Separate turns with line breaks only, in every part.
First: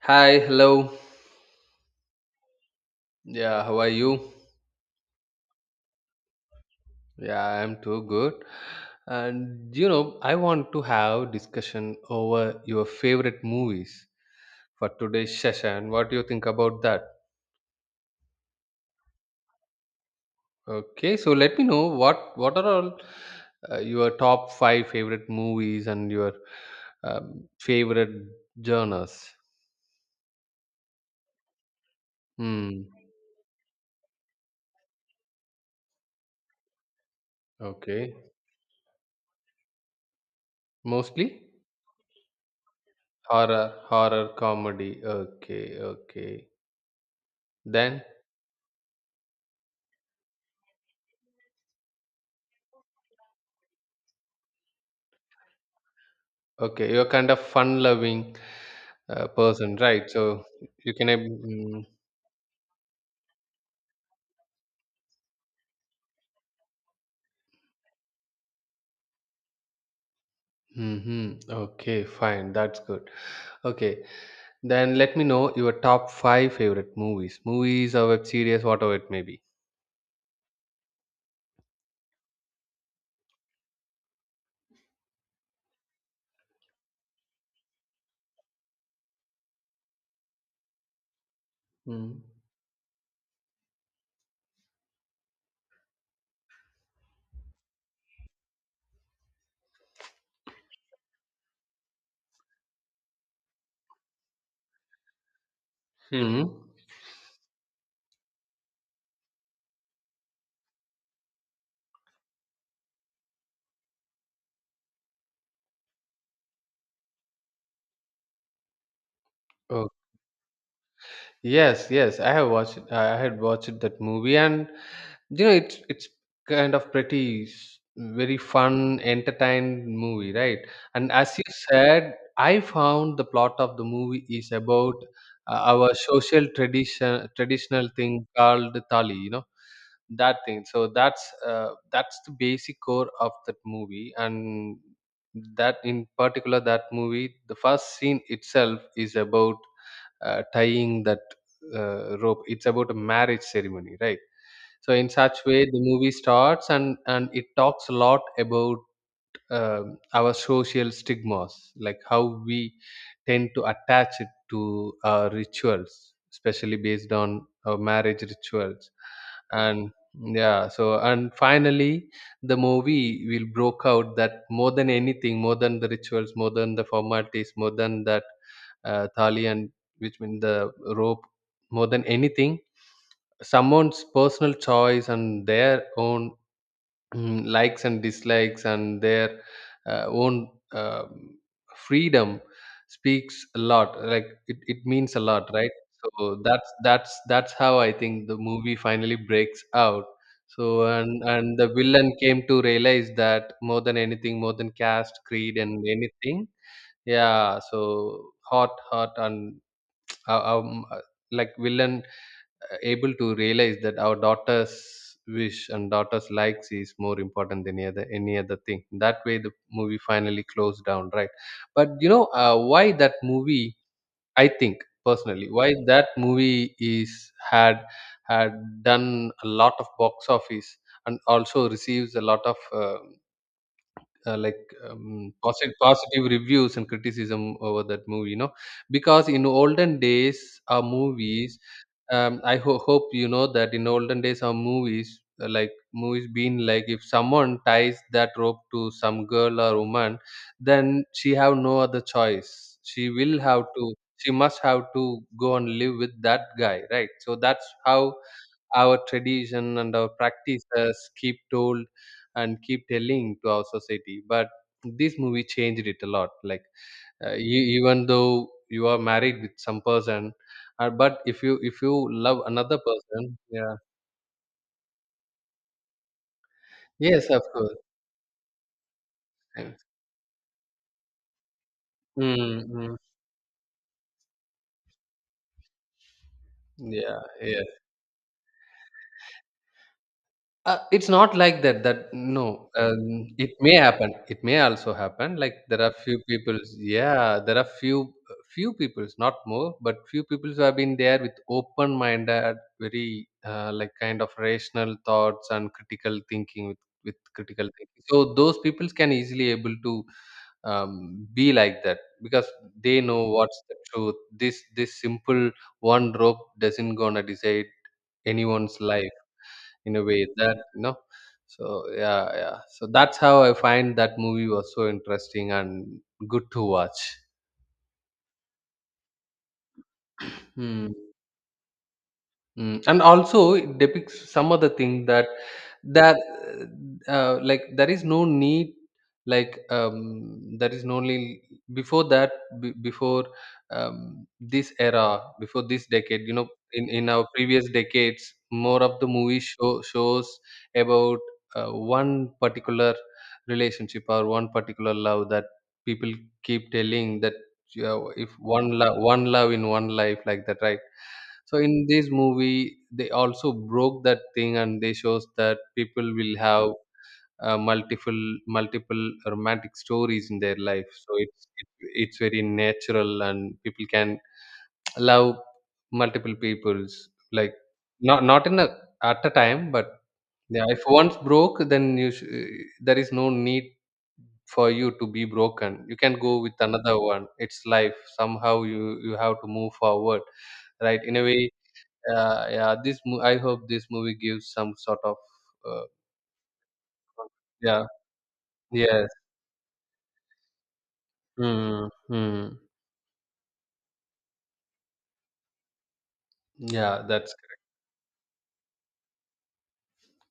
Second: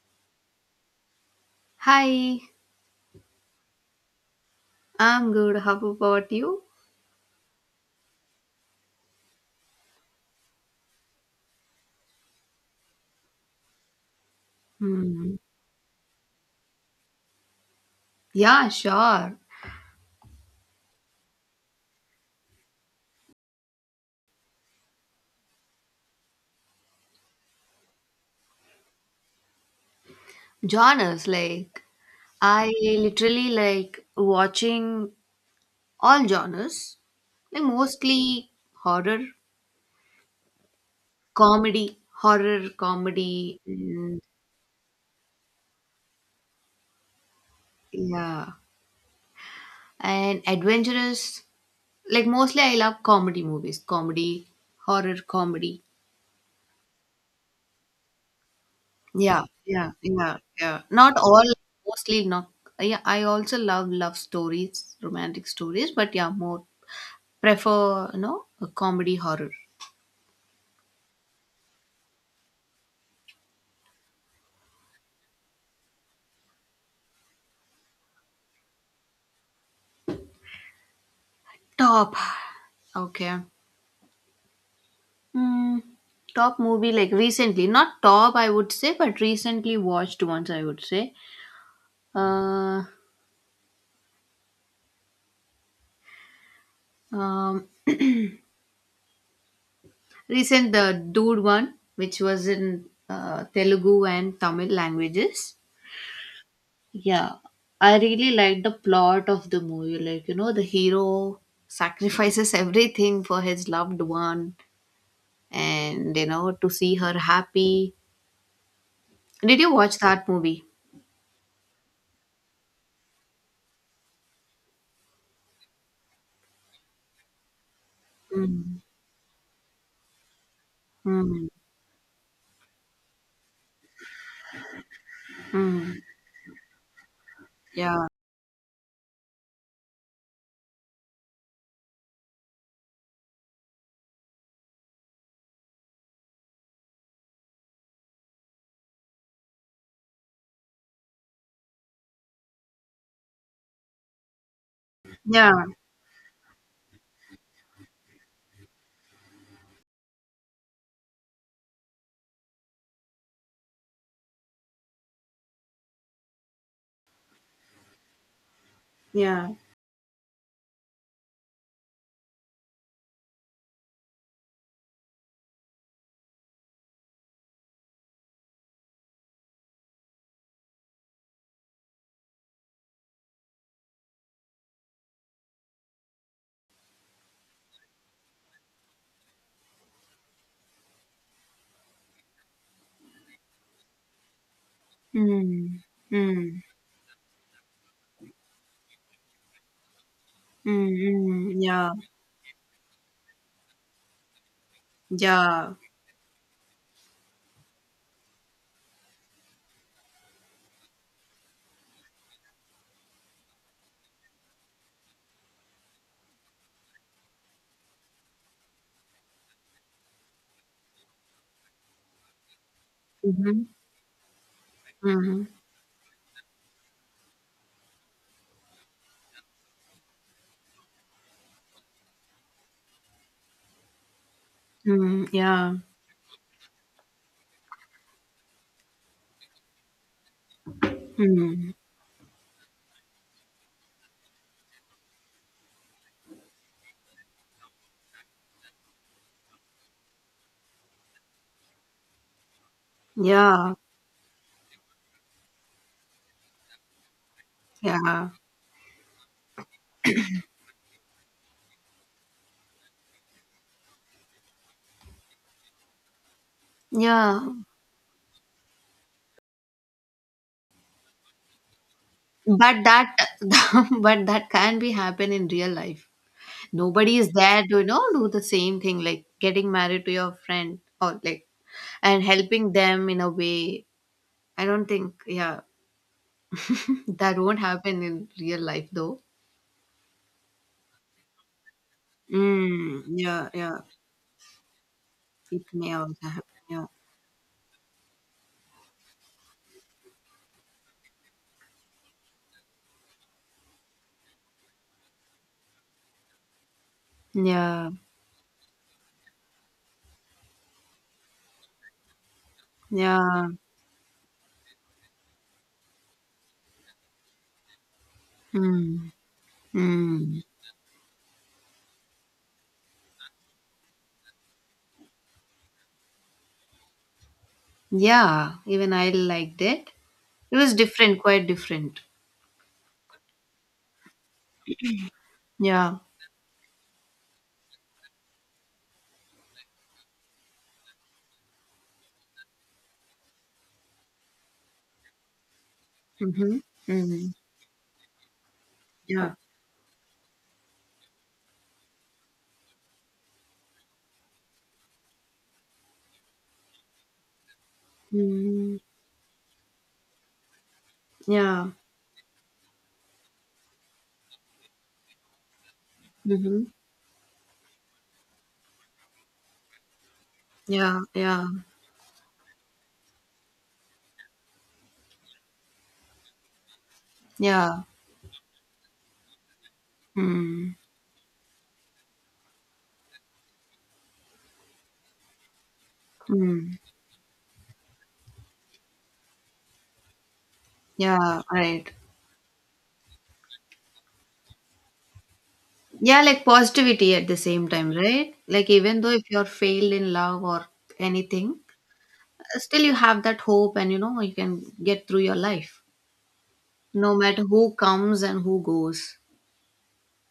Hi, hello.
Hi,
Yeah, how are you?
I'm good. How about you?
Yeah, I'm too good. And you know, I want to have discussion over your favorite movies for
Hmm.
today's session. What do you think about that?
Yeah, sure.
Okay, so let me know what are all your top five favorite movies and your favorite genres.
Genres, like I
Hmm.
literally like watching all genres, like
Okay.
mostly horror,
Mostly
horror, comedy,
horror,
and
horror comedy. Okay, okay. Then
yeah, and adventurous. Like mostly I love comedy movies, comedy, horror, comedy.
okay, you're kind of fun-loving
Yeah,
person,
yeah,
right?
yeah,
So
yeah.
you can.
Not all,
Mm-hmm.
mostly not. Yeah, I also love love stories, romantic stories, but yeah, more prefer, a comedy horror.
Mm-hmm. Okay, fine. That's good. Okay, then let me know your top five favorite movies, movies or web series, whatever it may be.
Top. Okay. Hmm. Top movie like recently, not top I would say, but recently watched ones I would say.
Mm-hmm.
Uh, um, recent the dude one, which was in Telugu and Tamil languages. Yeah, I really like the plot of the movie. Like, the hero sacrifices everything for his loved one and, to see her happy. Did you
Oh,
watch that movie?
yes, yes. I have watched. I had watched that movie, and it's kind of pretty very
Mm,
fun entertained movie, right? And as you
mm,
said, I found the plot of the movie is about our
mm,
social traditional
yeah,
thing called tali, that thing. So that's the basic core of that movie, and that in particular that movie, the first scene itself is about tying that rope. It's about a marriage ceremony, right? So in such
yeah,
way, the movie starts and it talks a lot about our social stigmas, like how we tend to attach it to our rituals, especially based on our marriage rituals,
yeah.
and yeah. So and finally, the movie will broke out that more than anything, more than the rituals, more than the formalities, more than that thali, and which means the rope, more than anything, someone's personal choice and their own likes and dislikes and their own freedom speaks a lot, like it means a lot, right?
Mm,
So
mm,
that's how I think the movie finally breaks out. So
mm,
and
mm,
and the
yeah,
villain came to realize that more than anything, more than caste, creed
yeah.
and anything, yeah. So hot hot and uh, um, uh, like villain able to realize that our daughter's wish and daughter's likes is more important than any other thing. That way the movie finally closed down, right? But you know, why that
Mm-hmm,
movie, I think,
mm,
personally, why that movie is had done a lot of box office and also receives a lot of like
mm, yeah,
positive reviews and criticism over that movie, you know. Because in olden days our movies,
mm,
I hope you know that in olden days our movies like movies being like, if someone ties that rope to some girl or woman, then she have no other choice. She will have
yeah,
to, she must have to go and live with that guy, right? So that's how
yeah,
our tradition and our practices keep told and keep telling to our society. But this movie changed it a lot. Like
yeah.
you, even though you are married with some person, but if you, if you love another
But that,
person, yeah,
but that can be happen in real life. Nobody is
yes, of
there
course.
to do the same thing like getting
Mm,
married to your friend or like and helping
mm,
them in a way. I don't think yeah.
yeah,
That won't
yeah.
happen in real life though.
It's not like that. That no,
Mm, yeah,
it may
yeah.
happen. It may also happen. Like
It
there
may
are few
also happen,
people.
yeah,
Yeah, there are few people, not more, but few people who have been there with open-minded, very like kind of rational thoughts and critical thinking with critical
yeah,
thinking. So those people can easily able to be like that, because they know
yeah.
what's the truth. This simple one rope doesn't gonna decide anyone's
Mm,
life in a way
mm.
that, you know. So yeah, yeah, so that's how I find that movie was so interesting and good to watch.
Yeah, even I liked it. It was
Hmm.
different, quite different.
Mm, and also it depicts some other thing that
Yeah.
that like there is no need, like there is no need. Before that, before this era, before this decade, you know,
Mm-hmm.
in
Mm-hmm.
our previous decades, more of the
Yeah.
movie shows about one particular relationship or one particular love that people keep telling, that yeah, if one
Mm-hmm.
love, in one life, like that, right? So
Yeah.
in this movie they also broke that thing, and they shows that people will
Mm-hmm.
have uh, multiple multiple romantic stories in their life.
Yeah,
So
yeah,
it's very natural, and people can love multiple peoples, like
yeah.
not in a, at a time. But yeah,
Mm.
if once broke, then there is no need for you to be broken. You can go with
Mm.
another one. It's life, somehow you have to move forward, right, in a
Yeah,
way.
right.
Uh, yeah, this I hope this movie gives some sort of uh,
Yeah, like positivity at the same
yeah,
time, right? Like even
yes,
though if you're failed in love or anything,
mm, mm.
still you have that hope and you can get through your life.
Yeah,
No
that's
matter
correct.
who comes and who goes.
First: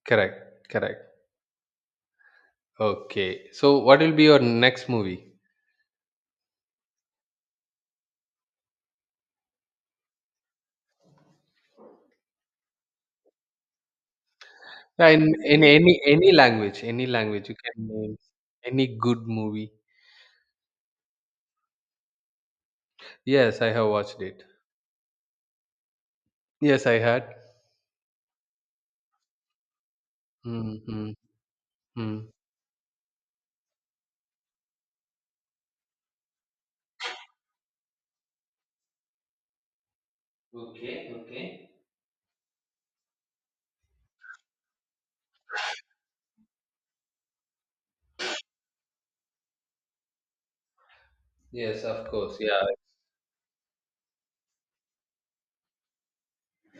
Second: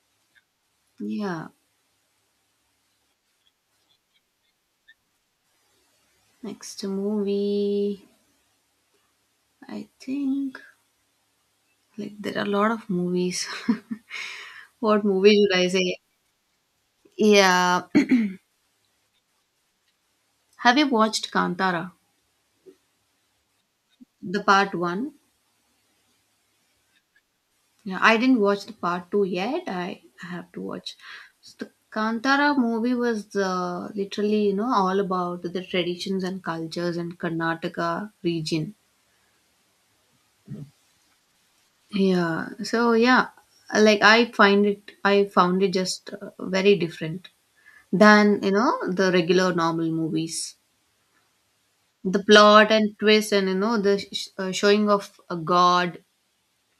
Correct.
Yeah.
Okay, so what will be your next movie?
Next movie, I think like there are a lot of movies. What
Yeah,
movie should
in
I
any
say?
any language, any language you can
Yeah.
name, any good movie.
Have you watched Kantara?
Yes, I have watched
The
it.
part one?
Yes, I had.
Yeah, I didn't watch the part two yet. I have to watch.
Mm-hmm.
So the Kantara movie was literally, all about the traditions and cultures in Karnataka region.
Okay. Okay.
Yeah. So yeah, like I find it, I found it just very different than the regular normal movies.
Yes, of
The
course. Yeah.
plot and twist and the showing of a god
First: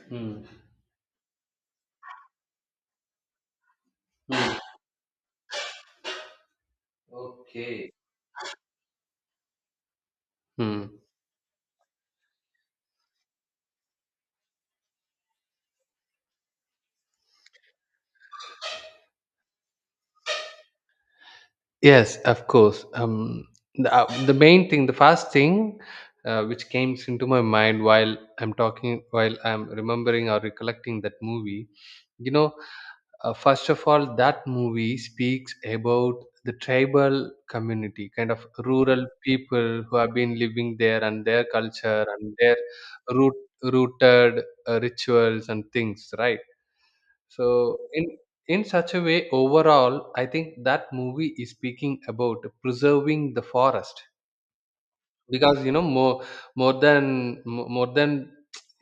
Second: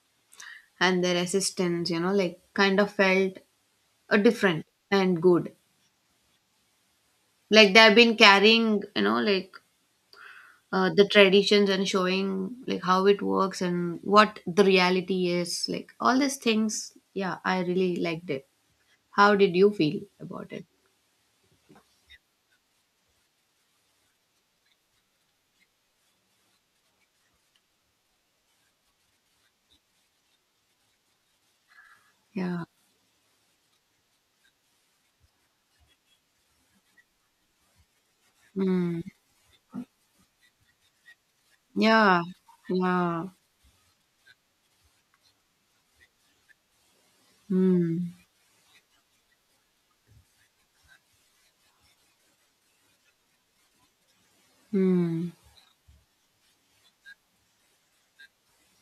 Hmm.
and their assistants, like kind of felt
Hmm.
different and good. Like they
Okay.
have been carrying, like
Hmm.
the traditions and showing like how it works and what the reality is. Like all these things. Yeah, I really liked it. How did you feel about it?
Yes, of course. The main thing, the first thing which came into my mind while I'm talking, while I'm remembering or recollecting that movie, you know,
Yeah.
first of all, that movie speaks about the tribal community, kind of
Mm.
rural people who have been living there and their culture
Yeah.
and their
Yeah.
root, rooted rituals and things, right? So
Mm.
in such a way, overall, I think that movie is speaking about preserving the forest,
Mm.
because you know, more than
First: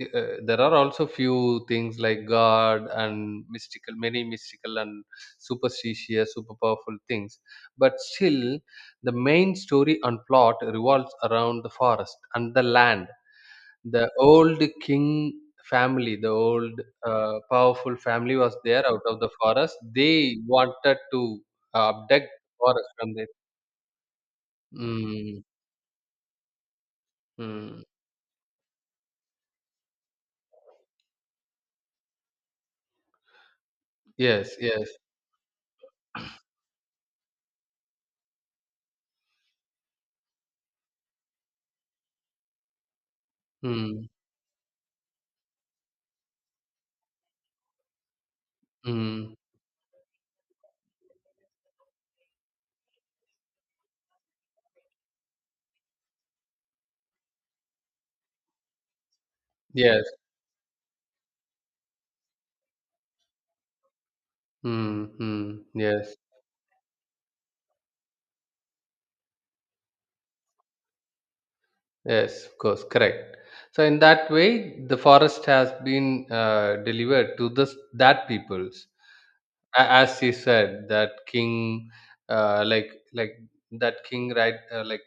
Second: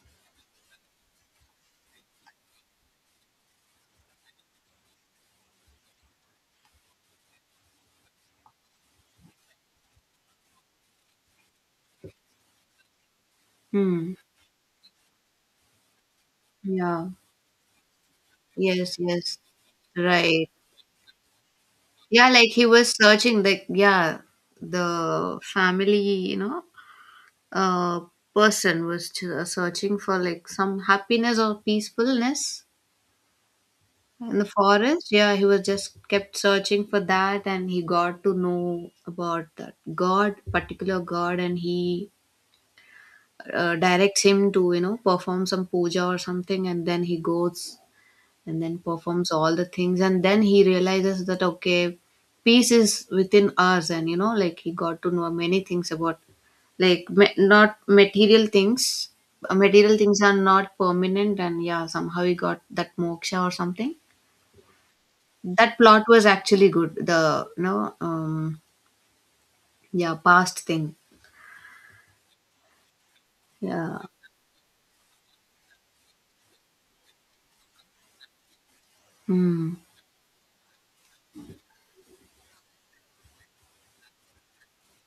there are also few things like god and mystical, many mystical and superstitious, super powerful things, but still the main story and plot revolves around the forest and the land, the
Mm.
old king family, the old
Yeah.
powerful family was there
Yes.
out of the
Yes.
forest. They
Right.
wanted to
Yeah,
abduct
like
the
he
forest
was
from there.
searching, like, yeah, the
Mm,
family,
mm.
uh, person was to, searching for like some happiness or peacefulness in the
Yes, yes.
forest. Yeah, he was just kept searching for that, and he got to know about that god, particular god, and he
Mm,
directs him to perform some puja or something, and then he goes and then performs
mm,
all the things and then he realizes that okay, peace is within us and like he got to know many things about like not material things. Material
yes,
things are not permanent, and yeah, somehow he got that moksha or something.
mm, mm,
That plot
yes,
was actually good. The you know um yeah, past thing.
yes, of course, correct. So
Yeah.
in that way, the forest has been delivered to this that peoples.
Mm.
As he said, that king, like that king, right? Like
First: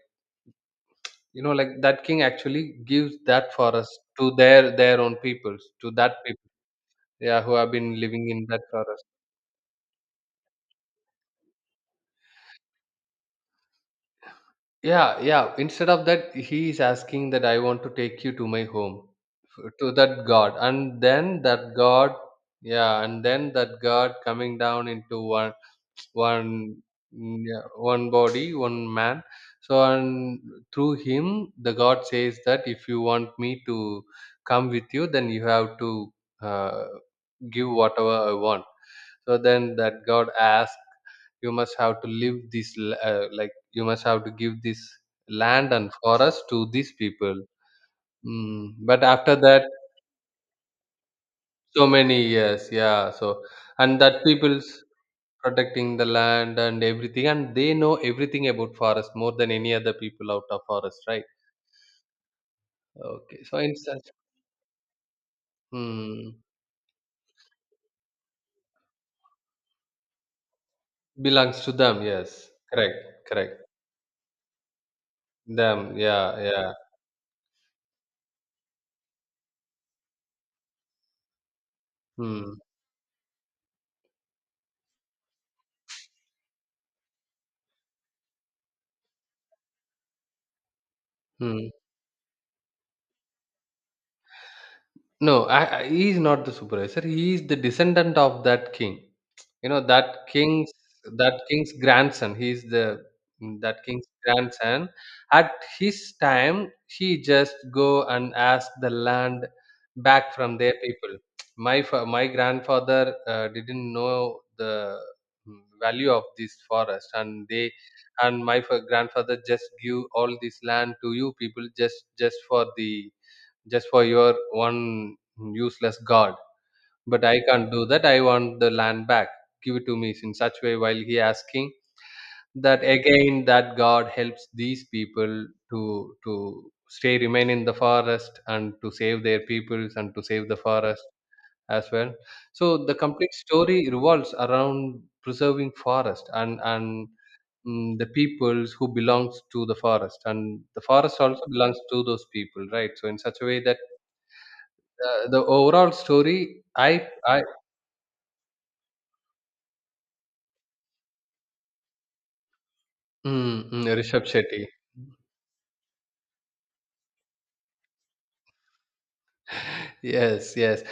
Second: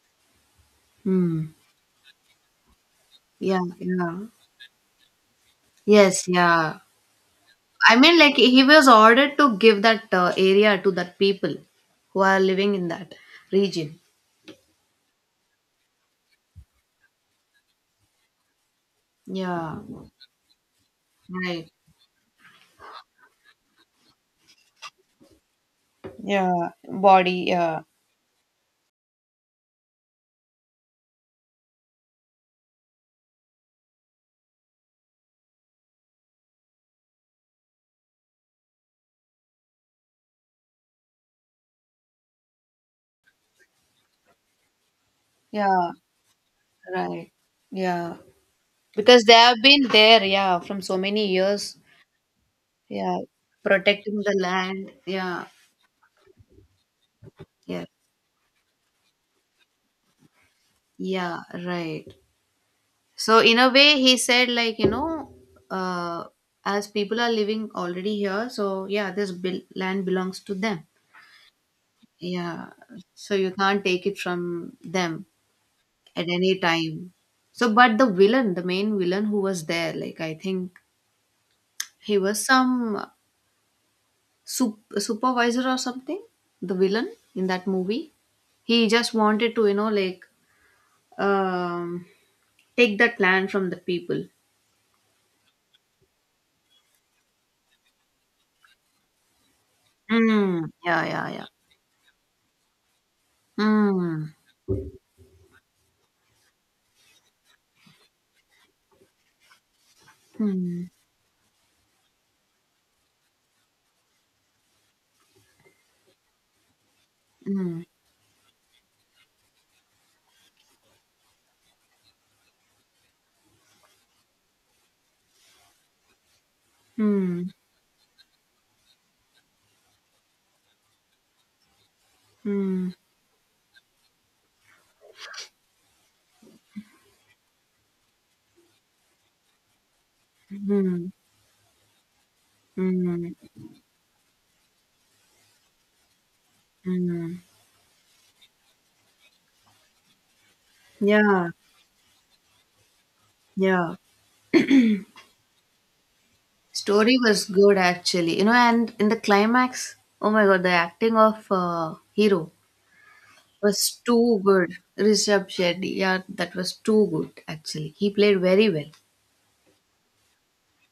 you know,
Mm.
like that king actually gives that
Yeah,
forest
yeah,
to their own peoples, to that
yes,
people,
yeah.
yeah, who have
I
been
mean,
living
like
in that
he was
forest.
ordered to give that area to that people who are living in that region.
Yeah, yeah. Instead of that, he is asking that I want to take you to my home,
Yeah,
to that God, and then
right.
that God, yeah, and then that God coming down into
Yeah,
one, mm,
body.
yeah,
Yeah,
one body, one man. So, and through him, the God says that if you want me to come with you, then you have to uh, give whatever I want. So then that God asks, you must have to live this like, you must have to give this land
yeah,
and forest to these
right.
people.
Yeah,
Mm. But
because they
after
have
that,
been there. Yeah, from so many years.
so many years, yeah.
Yeah,
So and
protecting
that
the
people's
land. Yeah,
protecting the land and everything, and they
yeah,
know everything about forest more than any other people out of forest, right?
yeah, right. So
Okay,
in
so
a
in
way,
such,
he said like uh,
mm,
as people are living already here, so yeah, this land belongs to them.
belongs to them, yes,
Yeah,
correct,
so you
correct,
can't take it from them
them,
at
yeah,
any
yeah,
time. So, but the villain, the main villain who was there, like I think he was some supervisor or something, the villain in that movie. He just wanted to, like
mm.
um, take that land from the people.
No, he is not the supervisor. He is the descendant of that king. You know that
Mm,
king's,
yeah, yeah, yeah.
grandson. He is the, mm, that king's
Mm,
grandson. At his time, he just go and ask the land back from their
mm,
people. My grandfather didn't know the, mm, value of this forest, and they,
mm,
and my grandfather just give all this land to you people just for the, just for your one useless god. But I
mm,
can't do that. I want the land back. Give it to me. In such way, while he asking that,
mm,
again that God helps these people to stay, remain in the forest and to save their peoples and to save the forest
mm,
as well. So the
mm,
complete story revolves around preserving forest and
mm.
mm, the peoples who belongs to the forest, and the forest also
Yeah,
belongs to those people, right? So in such a way that
yeah.
the overall story,
Story was good actually, and in the climax, oh my god, the acting of hero
mm, mm,
was
Rishabh
too
Shetty.
good. Rishabh Shetty, yeah, that was too good actually. He played very well.
Yes, yes.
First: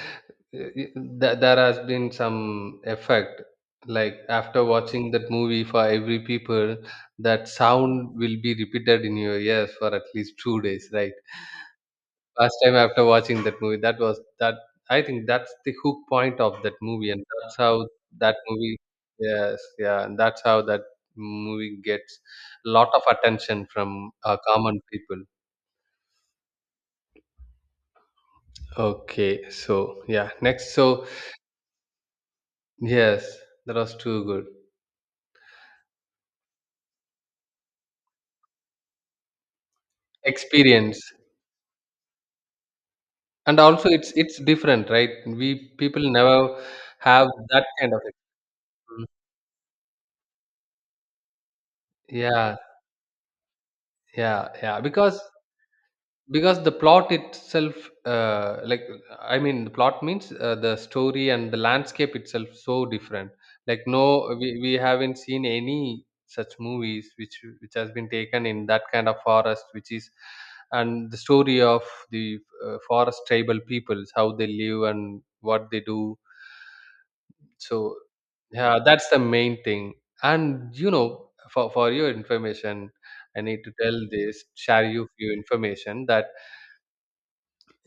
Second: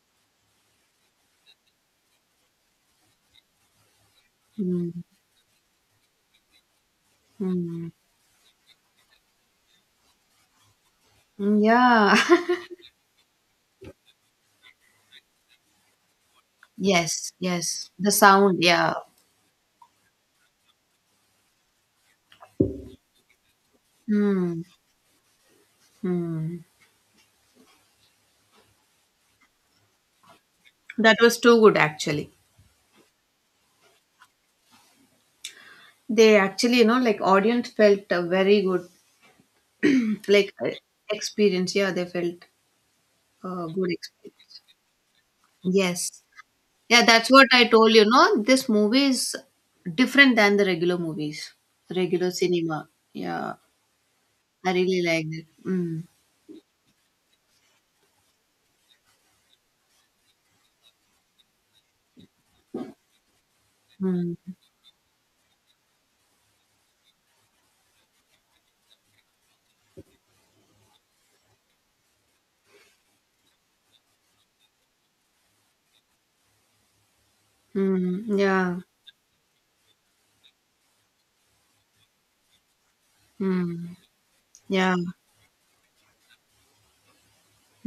There has been some effect. Like after
Mm.
watching that movie for every people, that
Mm.
sound will be repeated in your ears for at least 2 days, right?
Mm, yeah.
Last time after watching that movie, that was that. I think that's the hook point of that movie, and
Yes,
that's how
yes. The
that
sound,
movie.
yeah.
Yes, yeah, and that's how that movie gets a lot of attention from
Mm.
common people.
Mm.
Okay, so yeah, next. So
That was too good actually.
yes, that was too good
They actually, like audience felt a very good, like
experience,
experience. Yeah, they felt a
and also
good
it's
experience.
different, right? We people
Yes.
never
Yeah,
have
that's what I
that
told
kind of
you, no? This movie
experience.
is different than the regular movies, regular
Yeah,
cinema. Yeah,
yeah,
I
yeah.
really
Because
liked it. Mm,
because the plot itself, like I mean the plot means, the story and the landscape itself so different, like no,
mm,
we haven't seen any such movies which has been taken in that kind of forest which is. And the story of the forest tribal peoples, how they live and what they do. So
mm,
yeah,
yeah,
that's the main thing. And you know, for your information, I need to
mm,
tell this, share
yeah,
you few information that,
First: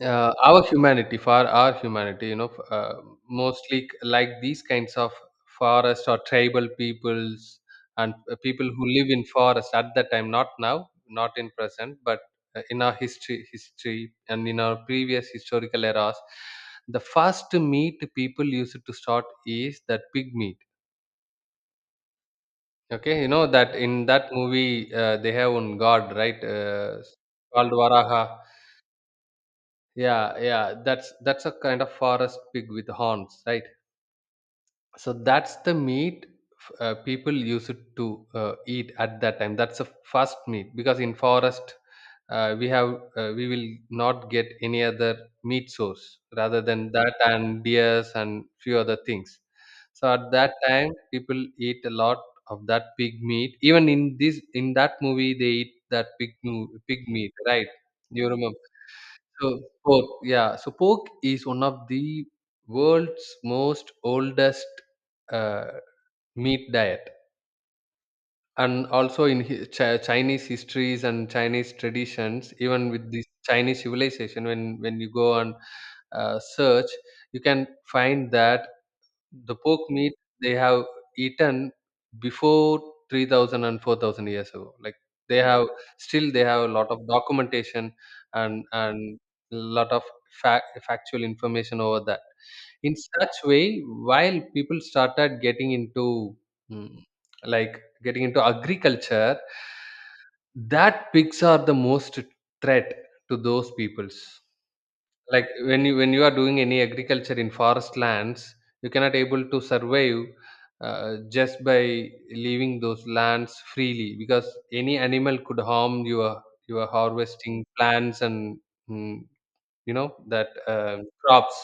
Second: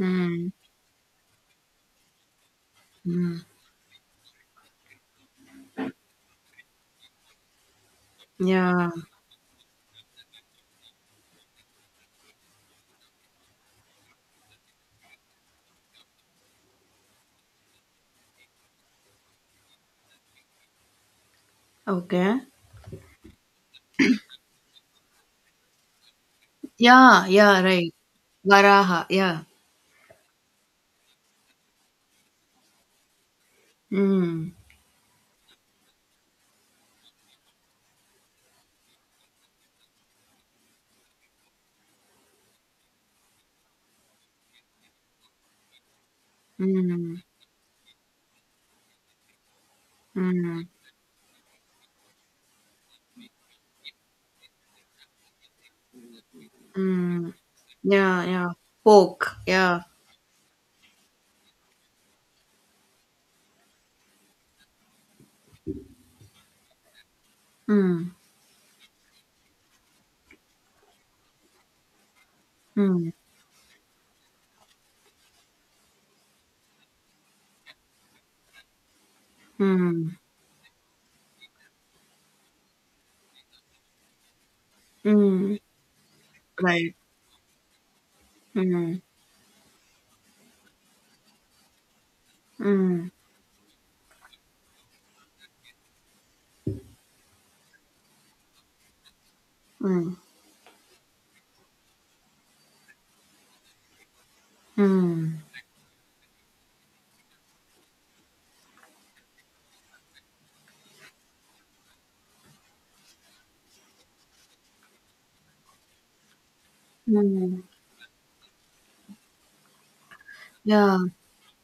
our humanity for our humanity,
mm,
mostly like these kinds of forest or tribal peoples, and people who
yeah.
live in forest at that time, not now, not in present, but in our history and in our previous historical eras, the first meat people used to start is that pig meat.
Okay.
Okay, you know that in that movie, they have one god, right?
Yeah, yeah,
Called
right.
Varaha.
Varaha, yeah.
Yeah, that's a kind of forest pig with horns, right?
Mm,
So that's the meat people used to eat at that time. That's the first meat, because in forest, we have, we will not get any other meat source rather than that,
mm,
and deers and few other things. So at that
mm,
time people eat a lot of that pig meat. Even in this in that movie they eat that pig
mm.
meat, right?
Yeah,
You
yeah.
remember?
Poke,
So
yeah.
pork, yeah. So pork is one of the world's most oldest, uh, meat diet,
Mm,
and also in Chinese histories and Chinese traditions, even
mm,
with this Chinese civilization, when you go and search, you can find that the pork meat
mm,
they have eaten before 3,000 and 4,000 years ago. Like they
mm.
have, still they have a lot
Right.
of documentation and
Mm,
lot of factual information over that. In
mm.
such way, while people started getting into, mm, like getting into agriculture,
Mm,
that pigs are the most threat to those peoples.
mm,
Like when you are doing any agriculture in forest lands, you cannot able to survive, just by leaving those lands freely, because any animal could harm your
mm.
harvesting plants and, mm, you know that,
Yeah.
crops.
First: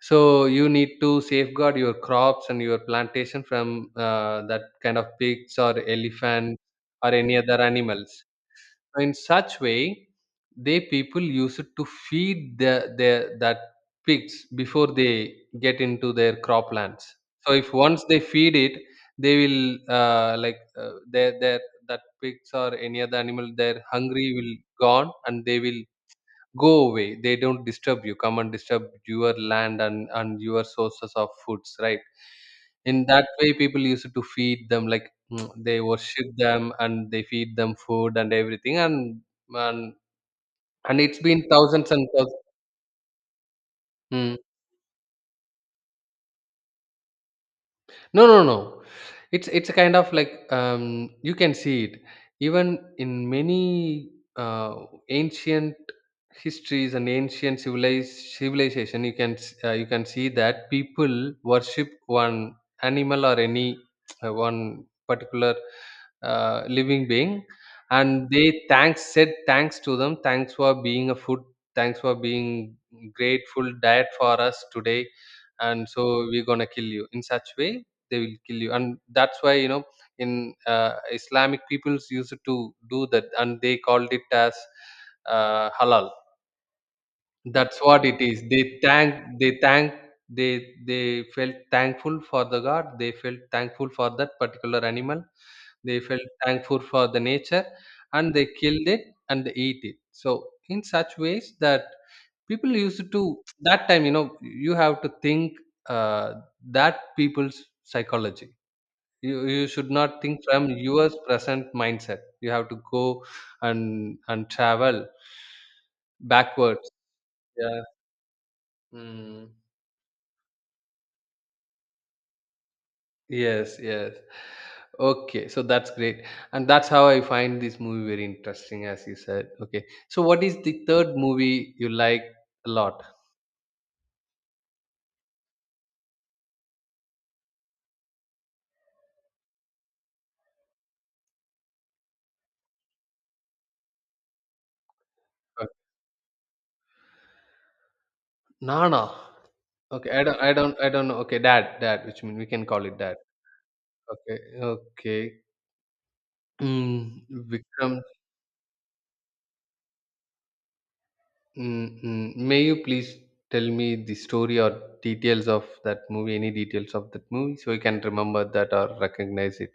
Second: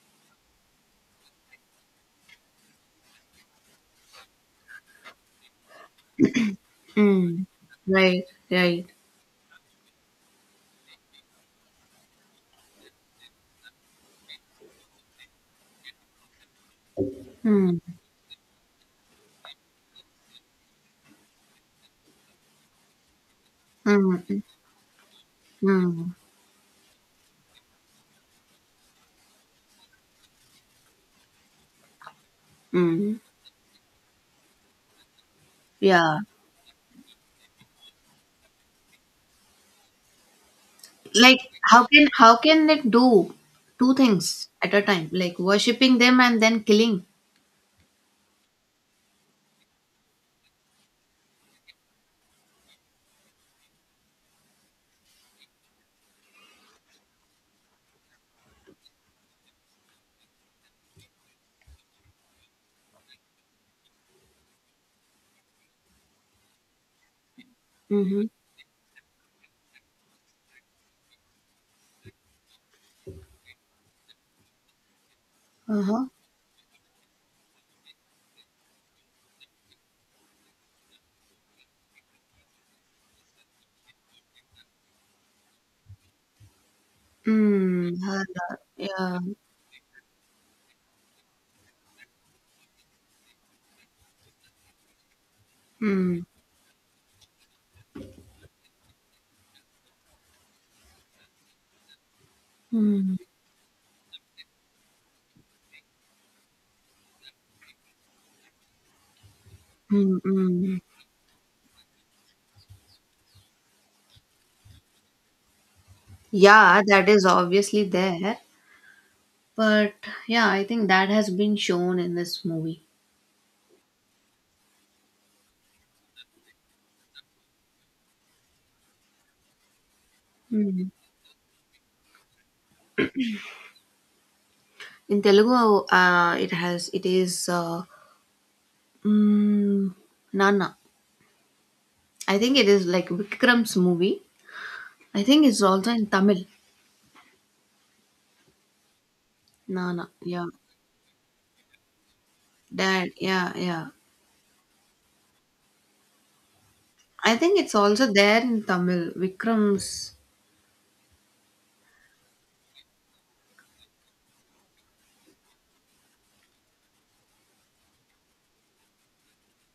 So you need to safeguard your crops and your plantation from, that kind of pigs or elephants or any
Mm.
other
Right,
animals.
right.
So in such way, they people use it to feed the their that pigs before they get into their croplands. So if
Mm,
once they feed it, they will, like, their that pigs or any other animal, their
mm,
hungry
mm,
will gone, and they will
mm.
go away, they don't disturb you, come and disturb your land and your sources of foods, right? In
Mm.
that way people used to feed them, like, mm, they
Yeah.
worship them and they feed them food and everything. And and and it's been
Like how
thousands
can
and
how can they do two
thousands.
things at a time? Like worshipping them and then killing.
No, no, no. It's a kind of like, you can see it even in many, uh, ancient histories and ancient civilized civilization. You can you can see that people worship one animal or any, one particular, living being,
Mm-hmm.
and they thanks said thanks to them. Thanks for being a food. Thanks for being grateful diet for us today, and
Uh-huh.
so we're gonna kill you. In such way they will kill you, and that's why you know, in, islamic peoples used to do that, and they called it as, halal. That's
Mm.
what it is.
Hala.
they thank
Yeah.
they thank they they felt thankful for the god, they felt thankful for that particular animal, they
Mm.
felt thankful for the nature, and they killed it and they ate it. So in such ways that people used
Mm.
to, that time, you know, you have to think, uh, that people's psychology. You should
Mm.
not think from
Mm.
your present mindset, you have to go and travel
Yeah,
backwards.
that is
Yeah.
obviously there.
Mm.
But yeah, I think that has been shown in this movie.
Yes, yes. Okay, so that's great, and that's how I find this movie very interesting, as you said. Okay, so what is the third movie you like a lot?
In Telugu, it has it is mm, Nana. I think it is like Vikram's movie. I think it's
Uh,
also in Tamil.
Nana.
Nana,
Okay,
yeah.
I don't know. Okay, dad, which mean we can call it
Dad,
dad.
yeah, yeah.
Okay. Okay. Mm.
I think it's
Vikram.
also there in Tamil. Vikram's.
Mm-mm. May you please tell me the story or details of that movie? Any details of that movie, so I can remember that or recognize it.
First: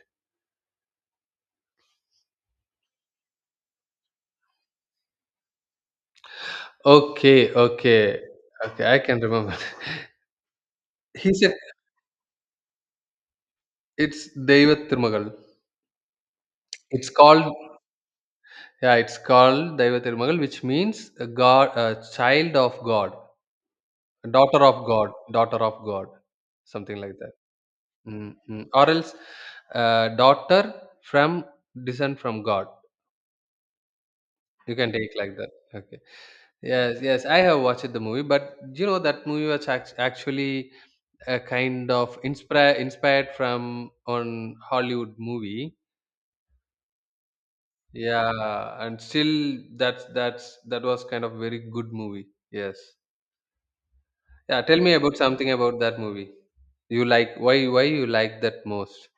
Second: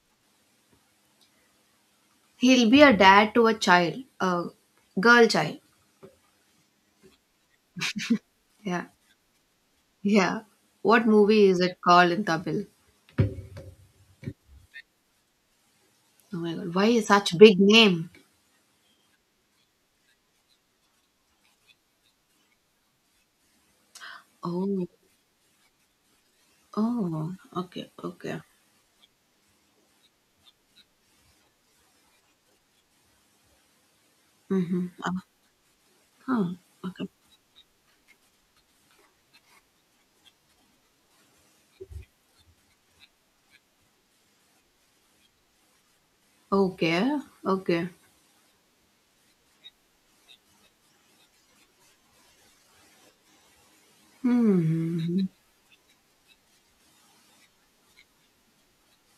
He'll be a dad to a child, a girl child.
Okay, okay,
Yeah,
okay. I can remember.
yeah. What
He
movie
said
is it called in Tamil?
it's Deva Thirumagal.
Oh my God, why is
It's
such
called,
big name?
yeah. It's called Deva Thirumagal, which means a God, a child of God,
Oh,
Daughter of God, something like
oh,
that.
okay, okay.
Mm-mm. Or else, daughter from descent from God. You
Mm-hmm.
can take like that. Okay.
Huh.
Yes,
Okay.
yes, I have watched the movie, but you know that movie was actually a kind of inspired from on Hollywood movie.
Okay, okay.
Yeah, and still that was kind of very good movie. Yes. Yeah, tell me about
Hmm.
something about that movie. You like, why you like that most?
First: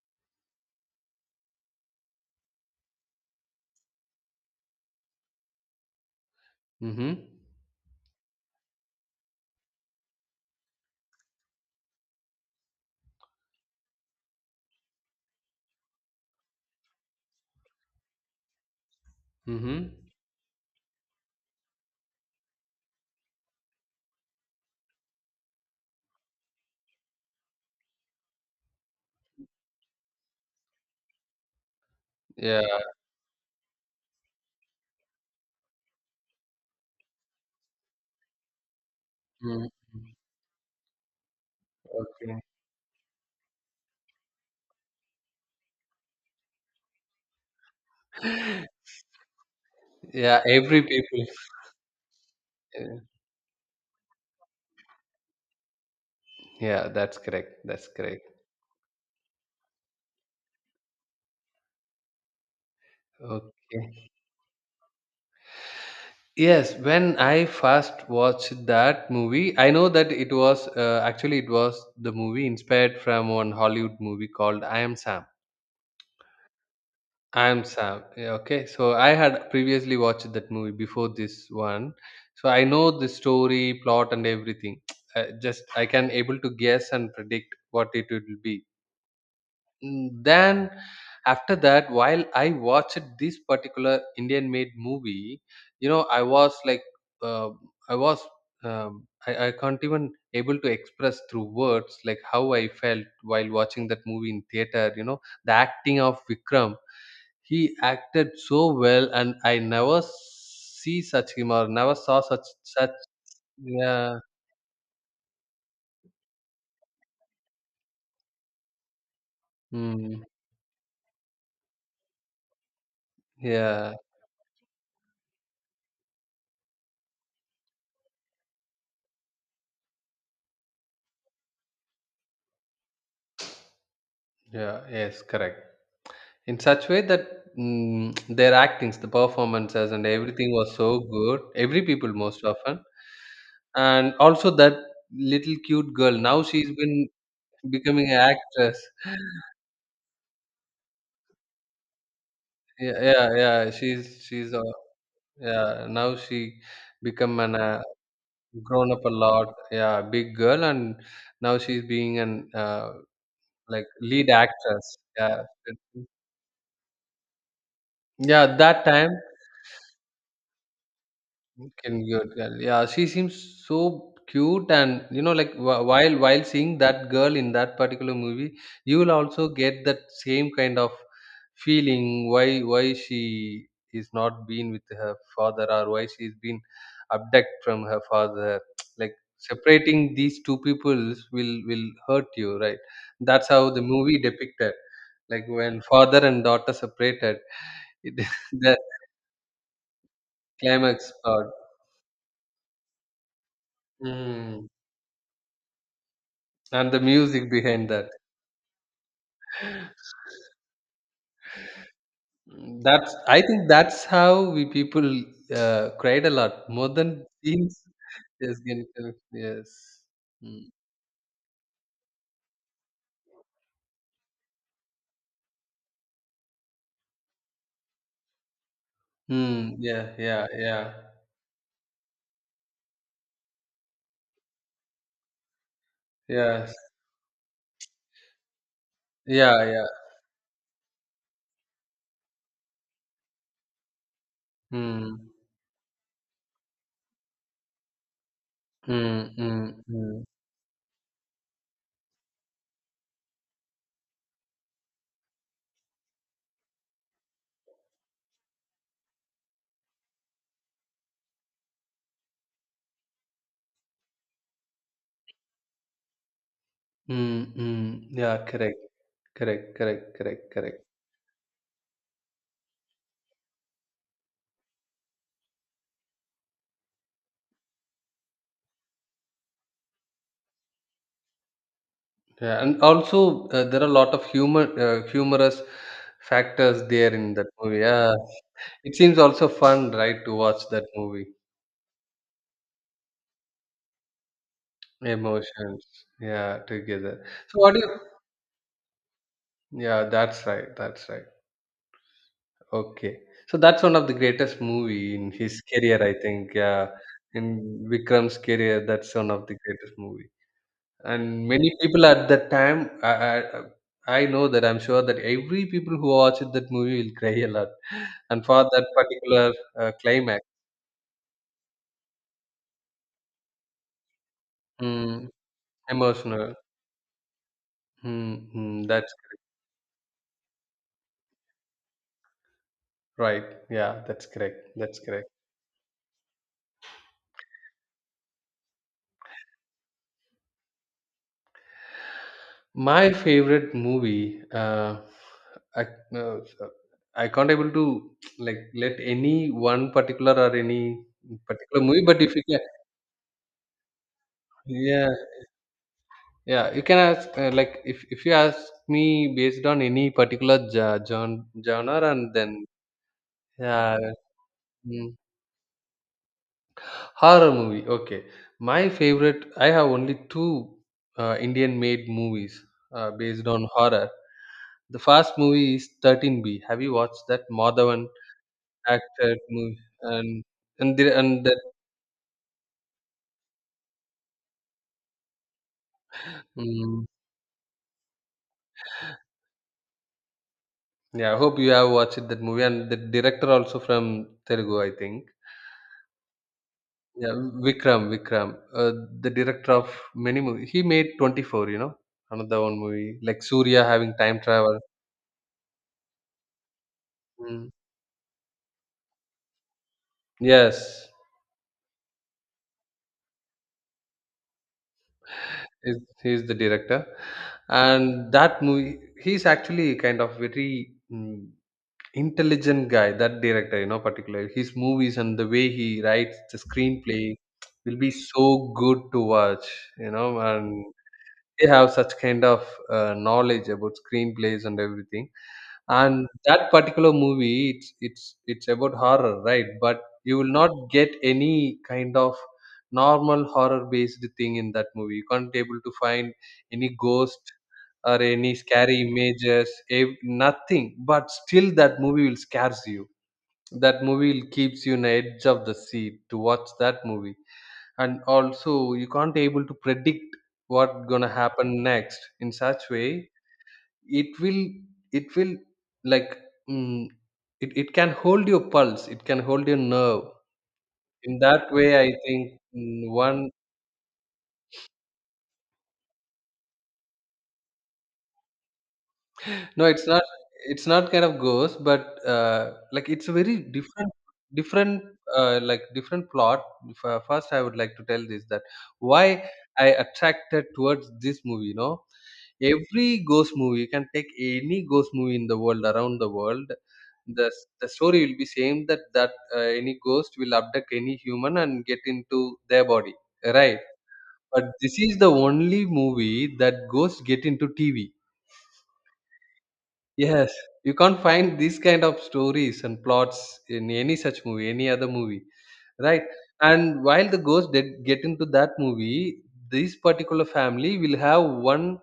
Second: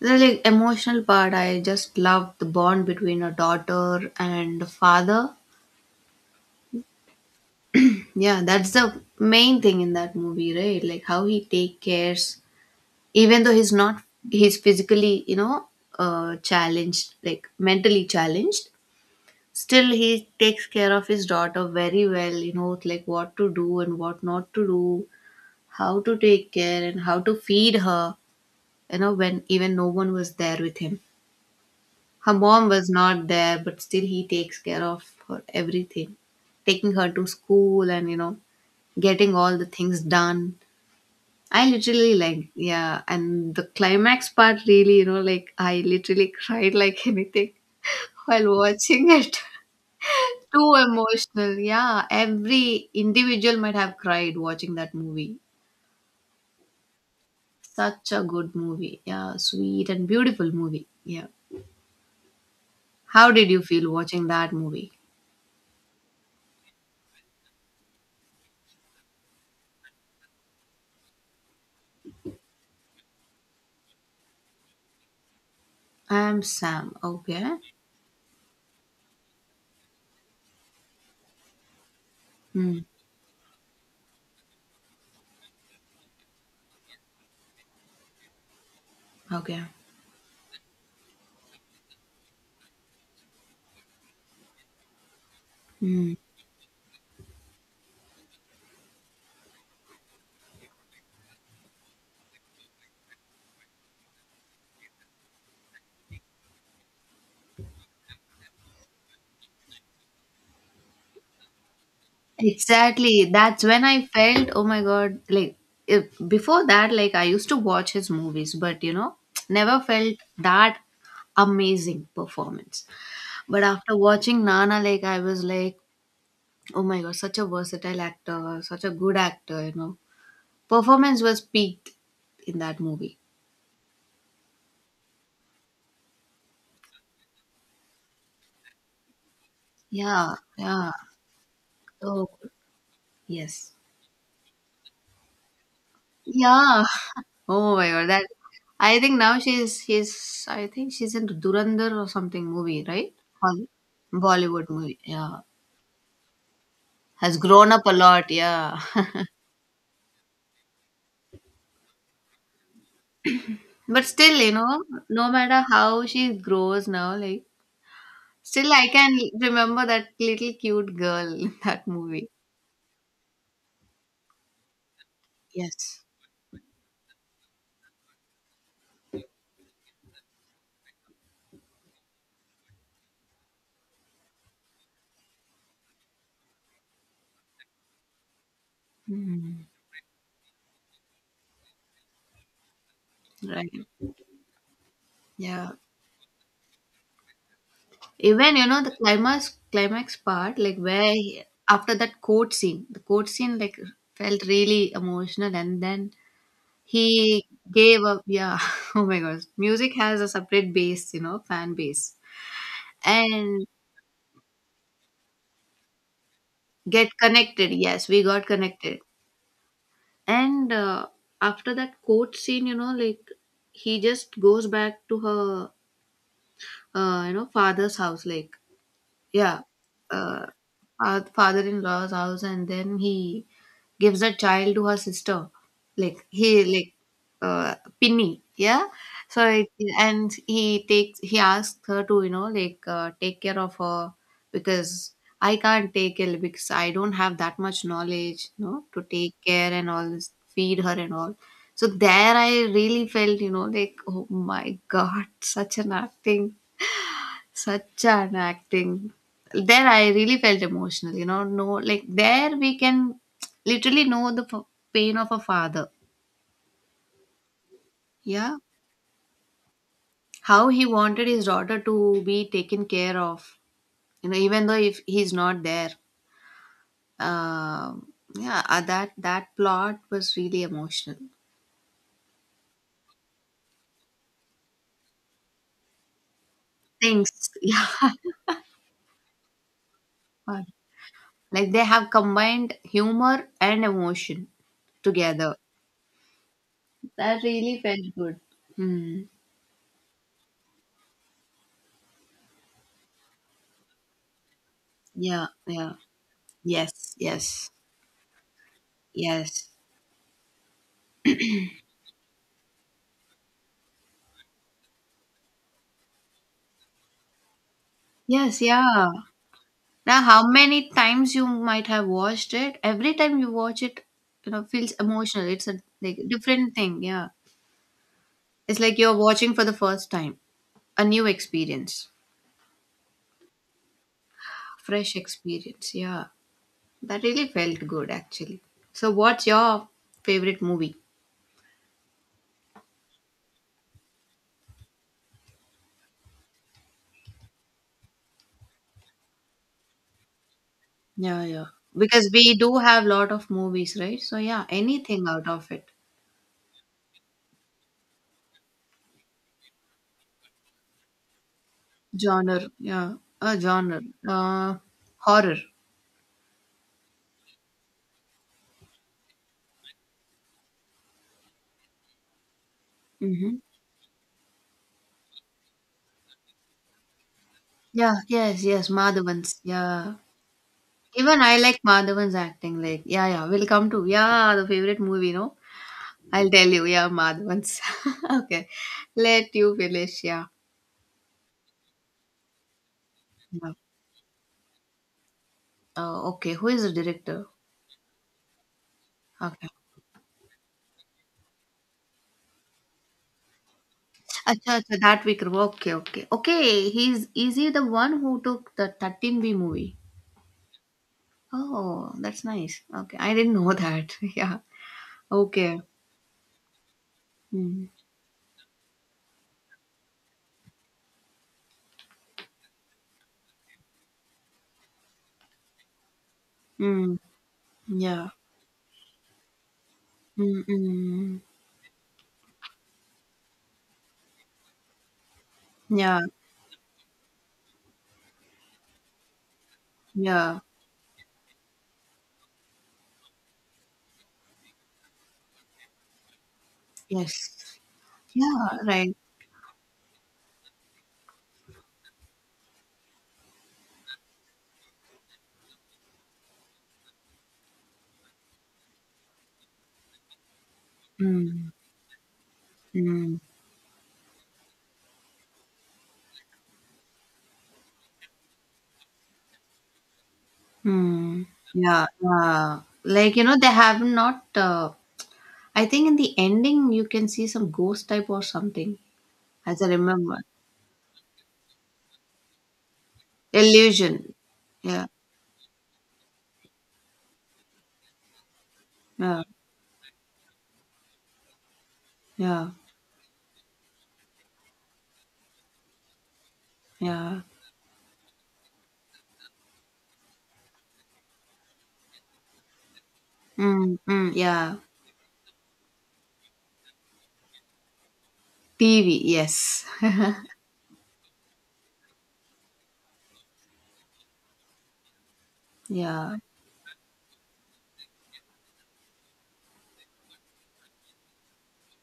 The like emotional part, I just love the bond between a daughter and a father.
Mm-hmm.
Yeah, that's the main thing in that movie, right? Like how he take cares, even though he's not, he's physically, challenged, like mentally challenged. Still,
Mm-hmm.
he takes care of his daughter very well. Like what to do and what not to do, how to take care and how to feed her. When even no one was there with him. Her mom
Yeah.
was not there, but still he takes care of her everything, taking her to school and getting all the
Mm.
things done. I literally
Okay.
like yeah, and the climax part really like I literally cried like anything while watching it.
Yeah,
Too
every people.
emotional, yeah. Every individual might have cried watching that movie.
Yeah, that's correct. That's
Such
correct.
a good movie, yeah, sweet and beautiful movie, yeah. How did you feel
Okay.
watching that movie?
Yes, when I first watched that movie, I know that it was, actually it was the movie inspired from one Hollywood movie called I Am Sam.
I'm Sam.
I
Okay.
Am Sam. Yeah, okay, so I had previously watched that movie before this one, so I
Mm.
know the story, plot, and everything. Just I can able to guess and predict what it will be.
Okay.
Mm, then after that, while I watched this particular indian made movie, you know,
Mm.
I was like, uh, i was I can't even able to express through words like how I felt while watching that movie in theater, you know, the acting of Vikram. He acted so well, and I never see such him, or never saw such.
Exactly. That's when I
Yeah.
felt, oh my God, like if, before that, like I used to watch his movies, but never felt
Mm,
that amazing performance. But
yeah,
after watching Nana, like I was like, oh my God, such a versatile actor, such a good actor, Performance was peaked in that movie.
yeah. Yes, correct. In such way that, mm, their actings, the performances and
Yeah,
everything was so
yeah.
good, every people,
Oh,
most often.
yes.
And also that little cute girl, now she's
Yeah.
been
Oh my god,
becoming an
that
actress.
I think now she's I think she's in Durandar or something movie,
yeah
right?
yeah yeah
Hol-
she's,
Bollywood movie. Yeah.
yeah, now she
Has
become an,
grown up a lot, yeah.
grown up a lot, yeah, big girl. And now she's being an, uh, like,
But
lead
still,
actress.
no
Yeah.
matter how she grows now, like
Yeah,
still
that
I
time.
can remember that little cute girl in that
Can
movie.
good girl. Yeah, she seems so cute, and you know, like,
Yes.
while seeing that girl in that particular movie, you will also get that same kind of feeling. Why she is not been with her father, or why she's been abducted from her father. Like
Mm,
separating these two peoples will hurt you, right? That's how
right.
the movie depicted. Like
Yeah.
when father and daughter separated, it,
Even
the
the climax part, like where
climax
he-
part.
after that court scene, the court scene like felt
Hmm.
really emotional, and then
And the
he
music behind
gave
that.
up. Yeah, oh my gosh, music has a separate base, fan base,
Mm, that's, I
and
think, that's how we people, cried a lot more
get
than
connected.
teens.
Yes, we got
yes Gen-
connected,
uh, yes. Mm.
and after that court scene, like he just goes back to her, father's house. Like yeah,
Mm,
uh,
yeah.
father-in-law's house, and then he gives a child to her sister like he
Yes.
like uh, pinny, yeah, so
Yeah,
it,
yeah.
and he takes he asks her to like take care of her because
Mm,
I can't take it because I don't have that much knowledge no to take
mm,
care
mm,
and all
mm,
this feed her and all. So there I really felt like oh my god, such an acting, such an acting. There, I really felt emotional, No, like there, we can literally know the pain of a father.
mm, mm. Yeah,
Yeah.
Correct,
How
correct.
he wanted his daughter to be taken care of, even though if he's not there. Um, yeah, that that plot was really emotional.
Yeah, and also, there are a lot of humorous factors there in
Things,
that movie,
yeah.
yeah. It seems also fun, right, to watch
Like
that movie.
they have combined humor and emotion together.
Emotions, yeah, together.
That
So what do
really
you?
felt good. Hmm.
Yeah, that's right. That's right. Okay. So that's one of the greatest movie in
Yeah,
his
yeah.
career, I think. Yeah,
Yes, yes.
in Vikram's career, that's one of the
Yes.
greatest movie. And many people at that time, I know that, I'm sure that every people who watched that movie will cry a lot, and
Yes,
for that
yeah.
particular,
Now,
climax,
how many times you might have watched it? Every time you watch it, feels
mm,
emotional. It's a like
emotional.
different thing, yeah. It's
Mm-hmm,
like
that's
you're watching for the first time, a new experience,
right. Yeah, that's correct. That's
fresh
correct.
experience, yeah. That really felt good actually. So, what's your favorite movie?
My favorite movie, I, uh, I can't able to like let any one particular or any
Yeah, yeah.
particular movie, but
Because
if you
we
can,
do have lot of movies, right? So, yeah,
yeah,
anything out of it.
yeah, you can ask, like, if you ask me based on any particular genre, and then,
Genre, yeah. A
yeah,
genre. Uh,
mm,
horror.
horror movie. Okay, my favorite. I have only two, Indian-made movies, based
Mm-hmm.
on horror. The first movie is 13B. Have you watched that? Madhavan
Yeah, yes, yes,
acted
Madhavan's.
movie.
Yeah.
And
Even
and
I
that,
like Madhavan's acting. Like, yeah, yeah, we'll come to, yeah, the favorite movie, no? I'll tell you,
mm,
yeah, Madhavan's. Okay. Let you finish, yeah.
yeah. I hope you have watched that movie, and the director
Yeah.
also from Telugu, I think.
Okay, who is the
Yeah,
director?
Vikram, uh, the
Okay.
director of many movies. He made 24, you know, another one movie like Surya having time
Acha,
travel.
acha, that Vikram. Okay, okay. Okay, he's, is
Mm.
he the one who took the 13B movie?
Yes,
Oh, that's nice. Okay, I didn't know that. Yeah. Okay.
he's, he's the director,
Mm.
and that movie, he's actually kind of very, mm, intelligent guy, that director. You know, particularly his movies and the way he writes the
Mm.
screenplay will be
Yeah.
so good to watch, you know, and
Mm-mm.
they have such kind of, knowledge about screenplays and everything.
Yeah.
And that particular movie, it's it's about horror, right? But you will
Yeah.
not get any kind of normal horror based thing in that movie. You can't be able to find any ghost
Yes.
or any
Yeah,
scary
right.
images, nothing. But still, that movie will scares you. That movie will keeps you on the edge of the seat to watch that movie. And also, you can't able to predict what gonna
Mm,
happen next. In such way
mm,
it will it will like, mm, it can hold your pulse, it can hold your nerve. In
mm.
that way
Yeah,
I think,
yeah.
mm,
Like,
one.
they have not, I think in the ending you can see some ghost type or something, as
No,
I
it's not.
remember.
It's not kind of ghost, but, like it's a very
Illusion.
different,
Yeah,
like different plot. First, I would like to tell this, that
yeah,
why I attracted towards this movie. You know,
yeah,
every ghost movie, you can take any ghost movie in the world, around the world.
yeah.
The story will be same, that any ghost will abduct any human and get into their body, right?
Mm, mm,
But
yeah.
this is the only movie that ghosts get into TV.
TV, yes.
Yes, you can't find these kind of stories and plots in any such movie, any other movie, right?
Yeah.
And while the ghost did get into that movie, this particular family will have one,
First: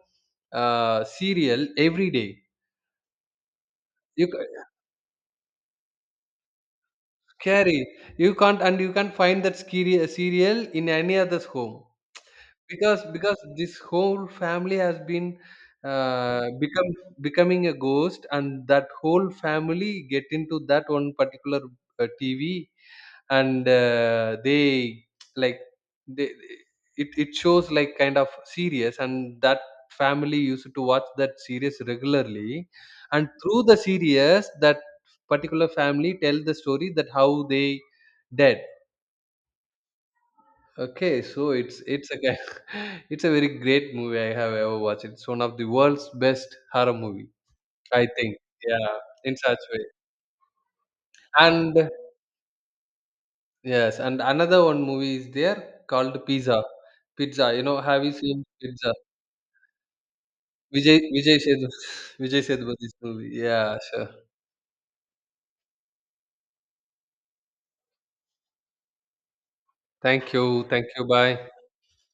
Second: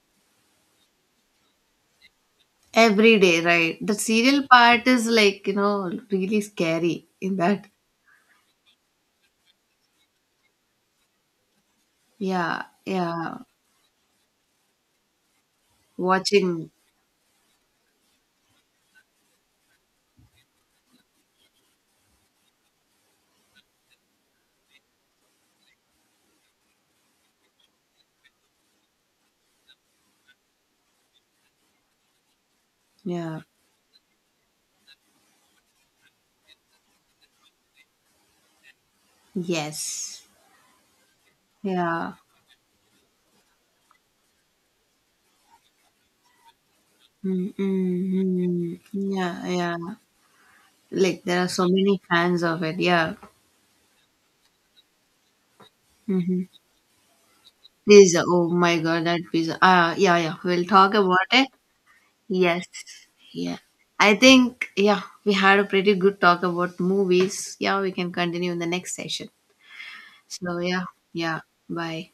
serial every day.
Every day, right. The
You
serial
ca-
part is like, really scary in that.
Scary. You can't, and you can't find that scary, serial in any other's home,
Yeah,
because
yeah.
this whole family has been,
Watching.
become becoming a ghost, and that whole family get into that one particular, TV, and, they, like, they it shows like kind of serious, and that family used to watch that series regularly. And
Yeah.
through the series, that particular family tell the story that how they dead.
Yes.
Okay, so it's
Yeah.
a kind. It's a very great movie I have ever watched. It's one of the world's best horror movie,
Mm,
I think.
mm, mm.
Yeah,
Yeah,
in such
yeah.
way.
Like there are so
And
many fans of it. Yeah.
yes, and another one movie is there called
Mm-hmm.
Pizza. Pizza, you know, have you
Pizza.
seen
Oh my
Pizza?
God, that pizza. Yeah, yeah. We'll talk
Vijay
about
Vijay
it.
Sethu, Vijay
Yes.
Sethupathi movie.
Yeah.
Yeah, sure.
I think, yeah, we had a pretty good talk about movies. Yeah, we can continue in the next session.
Thank
So,
you,
yeah,
thank you. Bye.
yeah. Bye.